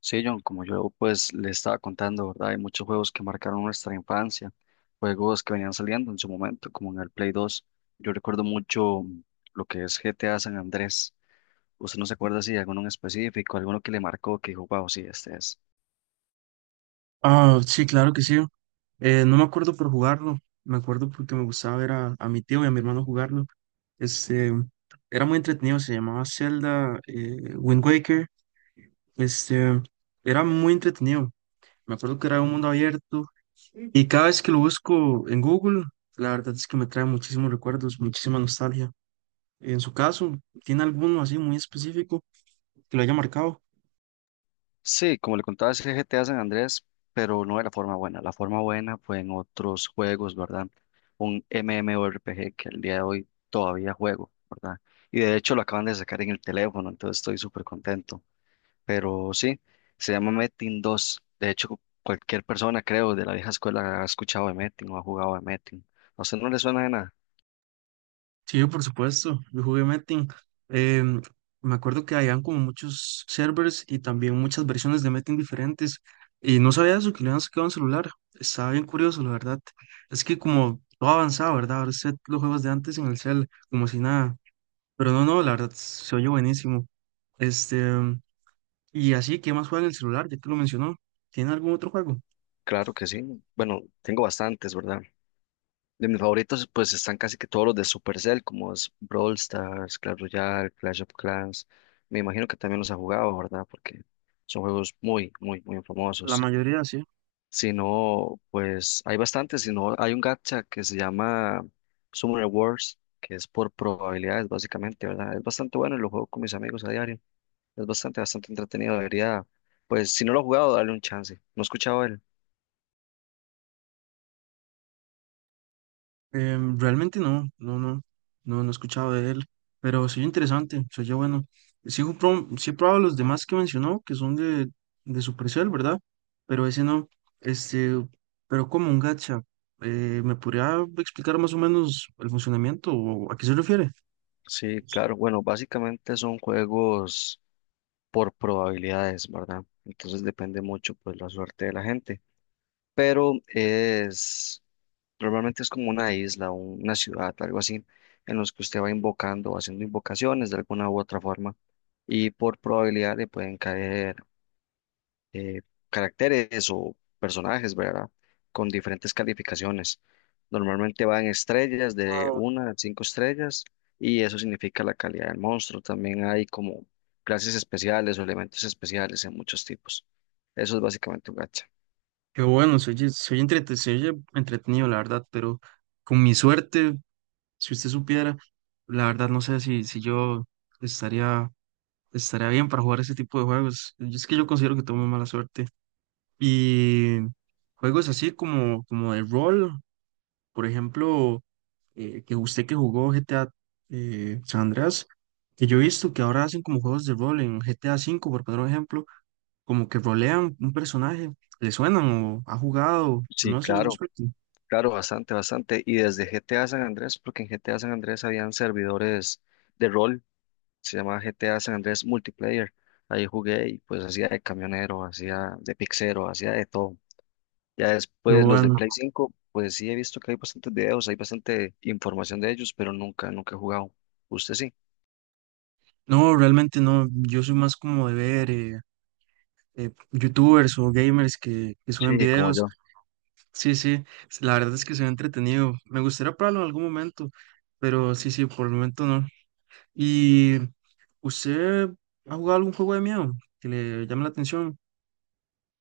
Sí, John, como yo pues le estaba contando, ¿verdad? Hay muchos juegos que marcaron nuestra infancia, juegos que venían saliendo en su momento, como en el Play 2. Yo recuerdo mucho lo que es GTA San Andrés. ¿Usted no se acuerda si de alguno en específico, alguno que le marcó, que dijo, wow, sí, este es? Ah, sí, claro que sí. No me acuerdo por jugarlo, me acuerdo porque me gustaba ver a mi tío y a mi hermano jugarlo. Este, Era muy entretenido, se llamaba Zelda, Wind Waker. Este, Era muy entretenido. Me acuerdo que era un mundo abierto y cada vez que lo busco en Google, la verdad es que me trae muchísimos recuerdos, muchísima nostalgia. En su caso, ¿tiene alguno así muy específico que lo haya marcado? Sí, como le contaba, es GTA San Andrés, pero no de la forma buena. La forma buena fue en otros juegos, ¿verdad? Un MMORPG que al día de hoy todavía juego, ¿verdad? Y de hecho lo acaban de sacar en el teléfono, entonces estoy súper contento. Pero sí, se llama Metin 2. De hecho, cualquier persona, creo, de la vieja escuela ha escuchado de Metin o ha jugado de Metin. ¿A usted no le suena de nada? Sí, por supuesto, yo jugué Metin. Em, Me acuerdo que habían como muchos servers y también muchas versiones de Metin diferentes. Y no sabía eso, que le habían sacado un celular. Estaba bien curioso, la verdad. Es que como todo avanzado, ¿verdad? Ahora sé los juegos de antes en el cel, como si nada. Pero no, la verdad, se oye buenísimo. Este, y así, ¿qué más juega en el celular? Ya que lo mencionó. ¿Tiene algún otro juego? Claro que sí. Bueno, tengo bastantes, ¿verdad? De mis favoritos, pues están casi que todos los de Supercell, como es Brawl Stars, Clash Royale, Clash of Clans. Me imagino que también los ha jugado, ¿verdad? Porque son juegos muy, muy, muy La famosos. mayoría, sí. Si no, pues hay bastantes. Si no, hay un gacha que se llama Summoner Wars, que es por probabilidades, básicamente, ¿verdad? Es bastante bueno y lo juego con mis amigos a diario. Es bastante, bastante entretenido. Debería, pues, si no lo he jugado, darle un chance. No he escuchado él. Realmente no, he escuchado de él, pero sí interesante, se oye bueno. Sí, sí he probado los demás que mencionó, que son de Supercell, ¿verdad? Pero ese no, este, pero como un gacha, ¿me podría explicar más o menos el funcionamiento o a qué se refiere? Sí, claro. Bueno, básicamente son juegos por probabilidades, ¿verdad? Entonces depende mucho, pues, la suerte de la gente. Pero es. Normalmente es como una isla, una ciudad, algo así, en los que usted va invocando o haciendo invocaciones de alguna u otra forma y por probabilidad le pueden caer eh, caracteres o personajes, ¿verdad? Con diferentes calificaciones. Normalmente van estrellas de Ah, una a cinco estrellas y eso significa la calidad del monstruo. También hay como clases especiales o elementos especiales en muchos tipos. Eso es básicamente un gacha. qué bueno, se oye entretenido, la verdad, pero con mi suerte, si usted supiera, la verdad no sé si yo estaría. Estaría bien para jugar ese tipo de juegos. Yo considero que tengo muy mala suerte. Y juegos así como de rol, por ejemplo, que usted que jugó GTA San Andreas, que yo he visto que ahora hacen como juegos de rol en GTA 5 por poner un ejemplo, como que rolean un personaje, le suenan o ha jugado, Sí, no sé, al claro. respecto. Claro, bastante, bastante. Y desde GTA San Andrés, porque en GTA San Andrés habían servidores de rol, se llamaba GTA San Andrés Multiplayer. Ahí jugué y pues hacía de camionero, hacía de pixero, hacía de todo. Ya Pero después los de bueno, Play 5, pues sí he visto que hay bastantes videos, hay bastante información de ellos, pero nunca, nunca he jugado. ¿Usted sí? no, realmente no, yo soy más como de ver youtubers o gamers que suben Sí, como videos. yo. Sí, sí, la verdad es que se ve entretenido. Me gustaría probarlo en algún momento, pero sí, sí, por el momento no. ¿Y usted ha jugado algún juego de miedo que le llame la atención?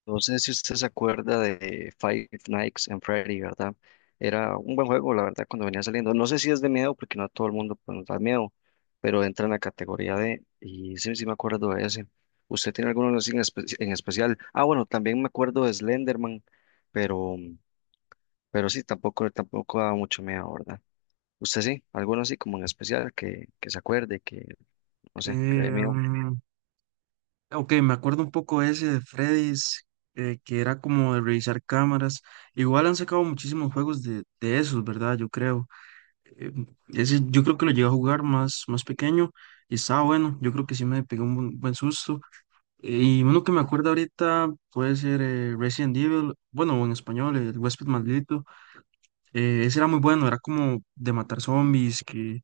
No sé si usted se acuerda de Five Nights and Freddy, ¿verdad? Era un buen juego, la verdad, cuando venía saliendo. No sé si es de miedo, porque no a todo el mundo pues, nos da miedo, pero entra en la categoría de, y sí, sí me acuerdo de ese. ¿Usted tiene alguno así en especial? Ah, bueno, también me acuerdo de Slenderman, pero, pero sí, tampoco, tampoco da mucho miedo, ¿verdad? ¿Usted sí? ¿Alguno así como en especial que se acuerde, que, no Eh, sé, que le dé miedo? mm, ok, me acuerdo un poco ese de Freddy's, que era como de revisar cámaras. Igual han sacado muchísimos juegos de, esos, ¿verdad? Yo creo. Eh, Ese yo creo que lo llegué a jugar más, más pequeño y estaba bueno. Yo creo que sí me pegó un buen susto. Y uno que me acuerdo ahorita puede ser Resident Evil, bueno, en español, el huésped maldito. Ese era muy bueno, era como de matar zombies, que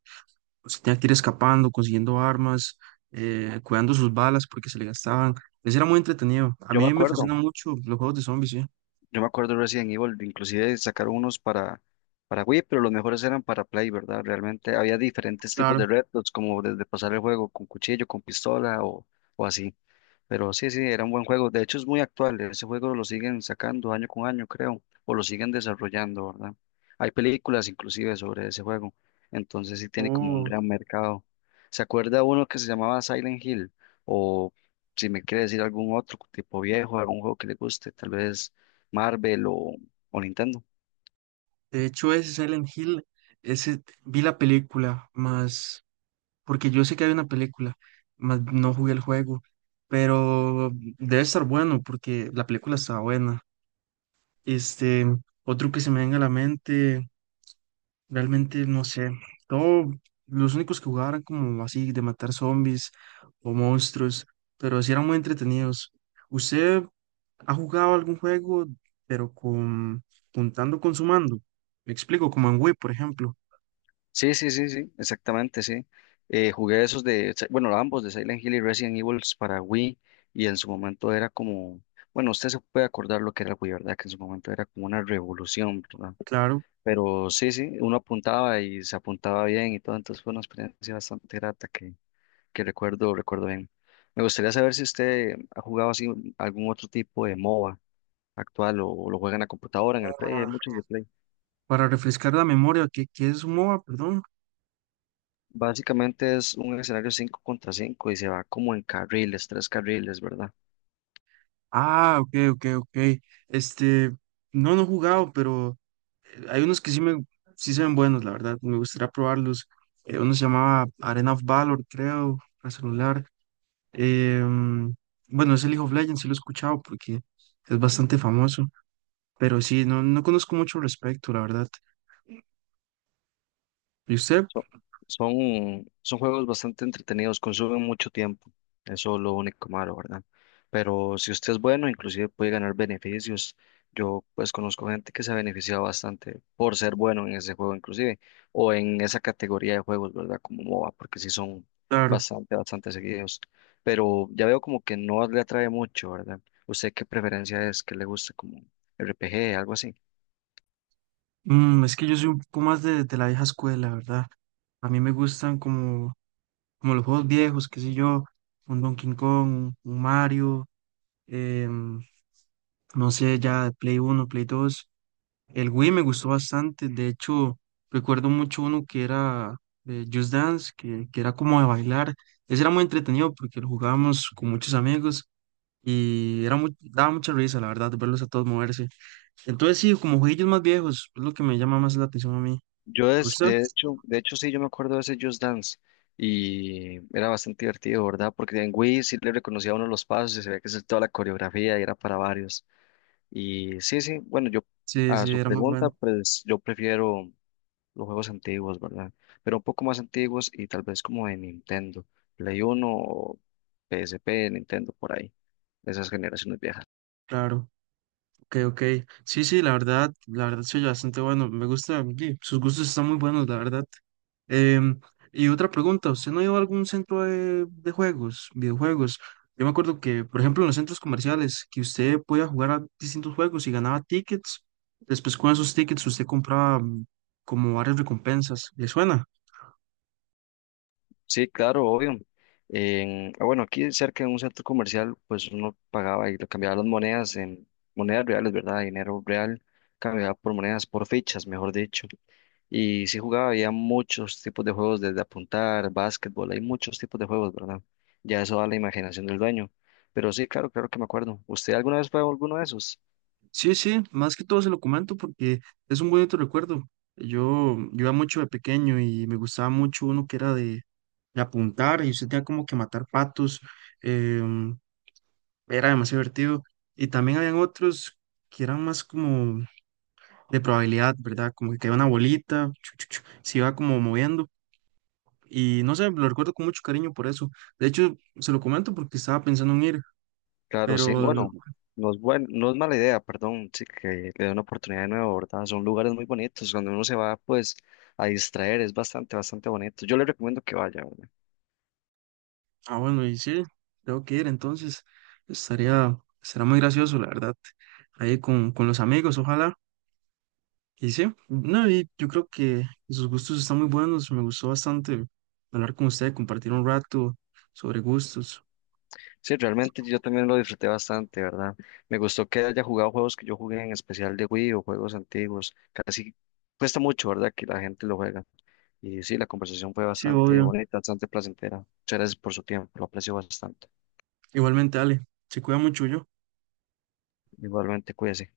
pues, tenía que ir escapando, consiguiendo armas, cuidando sus balas porque se le gastaban. Ese era muy entretenido. A Yo me mí me acuerdo. fascinan mucho los juegos de zombies, sí, Yo me acuerdo de Resident Evil, inclusive sacaron unos para Wii, pero los mejores eran para Play, ¿verdad? Realmente había diferentes tipos claro. de retos, como desde pasar el juego con cuchillo, con pistola o así. Pero sí, sí, era un buen juego. De hecho, es muy actual. Ese juego lo siguen sacando año con año, creo, o lo siguen desarrollando, ¿verdad? Hay películas inclusive sobre ese juego. Entonces sí tiene como un Oh, gran mercado. ¿Se acuerda uno que se llamaba Silent Hill? O si me quiere decir algún otro tipo viejo, algún juego que le guste, tal vez Marvel o Nintendo. de hecho, ese Silent Hill, ese vi la película, más porque yo sé que hay una película, mas no jugué el juego, pero debe estar bueno porque la película está buena. Este, Otro que se me venga a la mente, realmente no sé, todo, los únicos que jugaban eran como así de matar zombies o monstruos, pero sí eran muy entretenidos. ¿Usted ha jugado algún juego, pero con juntando con su mando? Me explico, como en Wii, por ejemplo. Sí, sí, sí, sí, exactamente, sí. Jugué esos de, Si- bueno, ambos de Silent Hill y Resident Evil para Wii y en su momento era como, bueno, usted se puede acordar lo que era el Wii, ¿verdad? Que en su momento era como una revolución, ¿verdad? Claro, Pero sí, sí, uno apuntaba y se apuntaba bien y todo, entonces fue una experiencia bastante grata que recuerdo, recuerdo bien. Me gustaría saber si usted ha jugado así algún otro tipo de MOBA actual o, lo juega en la computadora, en el Play, hay para muchos de Play. para refrescar la memoria, que es un MOBA, perdón. Básicamente es un escenario 5 contra 5 y se va como en carriles, tres carriles, ¿verdad? Ah, ok, ok, ok. Este, no, no he jugado, pero hay unos que sí sí se ven buenos, la verdad. Me gustaría probarlos. Uno se llamaba Arena of Valor, creo, para celular. Em, bueno, es el League of Legends, sí lo he escuchado porque es bastante famoso. Pero sí, no, no conozco mucho al respecto, la verdad. ¿Y usted? Son, son juegos bastante entretenidos, consumen mucho tiempo, eso es lo único malo, ¿verdad? Pero si usted es bueno, inclusive puede ganar beneficios. Yo pues conozco gente que se ha beneficiado bastante por ser bueno en ese juego inclusive, o en esa categoría de juegos, ¿verdad? Como MOBA, porque sí son Claro. bastante, bastante seguidos. Pero ya veo como que no le atrae mucho, ¿verdad? ¿Usted qué preferencia es? ¿Qué le gusta como RPG, algo así? Mm, es que yo soy un poco más de, la vieja escuela, ¿verdad? A mí me gustan como, como los juegos viejos, qué sé yo, un Donkey Kong, un Mario. em, no sé, ya Play 1 Play 2. El Wii me gustó bastante, de hecho, recuerdo mucho uno que era Just Dance, que era como de bailar. Ese era muy entretenido porque lo jugábamos con muchos amigos y era muy, daba mucha risa, la verdad, verlos a todos moverse. Entonces, sí, como jueguillos más viejos, es lo que me llama más la atención a mí. ¿A usted? De hecho sí, yo me acuerdo de ese Just Dance y era bastante divertido, ¿verdad? Porque en Wii sí le reconocía a uno los pasos y se veía que es toda la coreografía y era para varios. Y sí, sí, bueno, yo Sí, a sí, su era muy pregunta, bueno, pues yo prefiero los juegos antiguos, ¿verdad? Pero un poco más antiguos y tal vez como de Nintendo, Play 1 o PSP, Nintendo por ahí, esas generaciones viejas. claro. Ok, ok. Sí, sí, la verdad soy bastante bueno. Me gusta, sí, sus gustos están muy buenos, la verdad. Em, y otra pregunta, ¿usted no ha ido a algún centro de, juegos, videojuegos? Yo me acuerdo que, por ejemplo, en los centros comerciales, que usted podía jugar a distintos juegos y ganaba tickets. Después con esos tickets usted compraba como varias recompensas. ¿Le suena? Sí, claro, obvio. Ah, bueno, aquí cerca de un centro comercial, pues uno pagaba y lo cambiaba las monedas en monedas reales, ¿verdad? Dinero real, cambiaba por monedas, por fichas, mejor dicho. Y sí jugaba, había muchos tipos de juegos, desde apuntar, básquetbol, hay muchos tipos de juegos, ¿verdad? Ya eso da la imaginación del dueño. Pero sí, claro, claro que me acuerdo. ¿Usted alguna vez fue a alguno de esos? Sí, sí, más que todo se lo comento porque es un bonito recuerdo. Yo iba mucho de pequeño y me gustaba mucho uno que era de apuntar y usted tenía como que matar patos. em, Era demasiado divertido. Y también habían otros que eran más como de probabilidad, ¿verdad? Como que caía una bolita, chu, chu, chu, se iba como moviendo. Y no sé, lo recuerdo con mucho cariño por eso. De hecho, se lo comento porque estaba pensando en ir, Claro, pero, sí. Bueno, no es mala idea, perdón, sí, que le dé una oportunidad de nuevo, ¿verdad? Son lugares muy bonitos. Cuando uno se va, pues, a distraer, es bastante, bastante bonito. Yo le recomiendo que vaya, ¿verdad? ah, bueno, y sí, tengo que ir, entonces estaría, será muy gracioso, la verdad. Ahí con, los amigos, ojalá. Y sí, no, y yo creo que sus gustos están muy buenos. Me gustó bastante hablar con usted, compartir un rato sobre gustos. Sí, realmente yo también lo disfruté bastante, ¿verdad? Me gustó que haya jugado juegos que yo jugué en especial de Wii o juegos antiguos. Casi cuesta mucho, ¿verdad? Que la gente lo juega. Y sí, la conversación fue Sí, bastante obvio. bonita, bastante placentera. Muchas gracias por su tiempo, lo aprecio bastante. Igualmente, Ale, se cuida mucho yo. Igualmente, cuídese.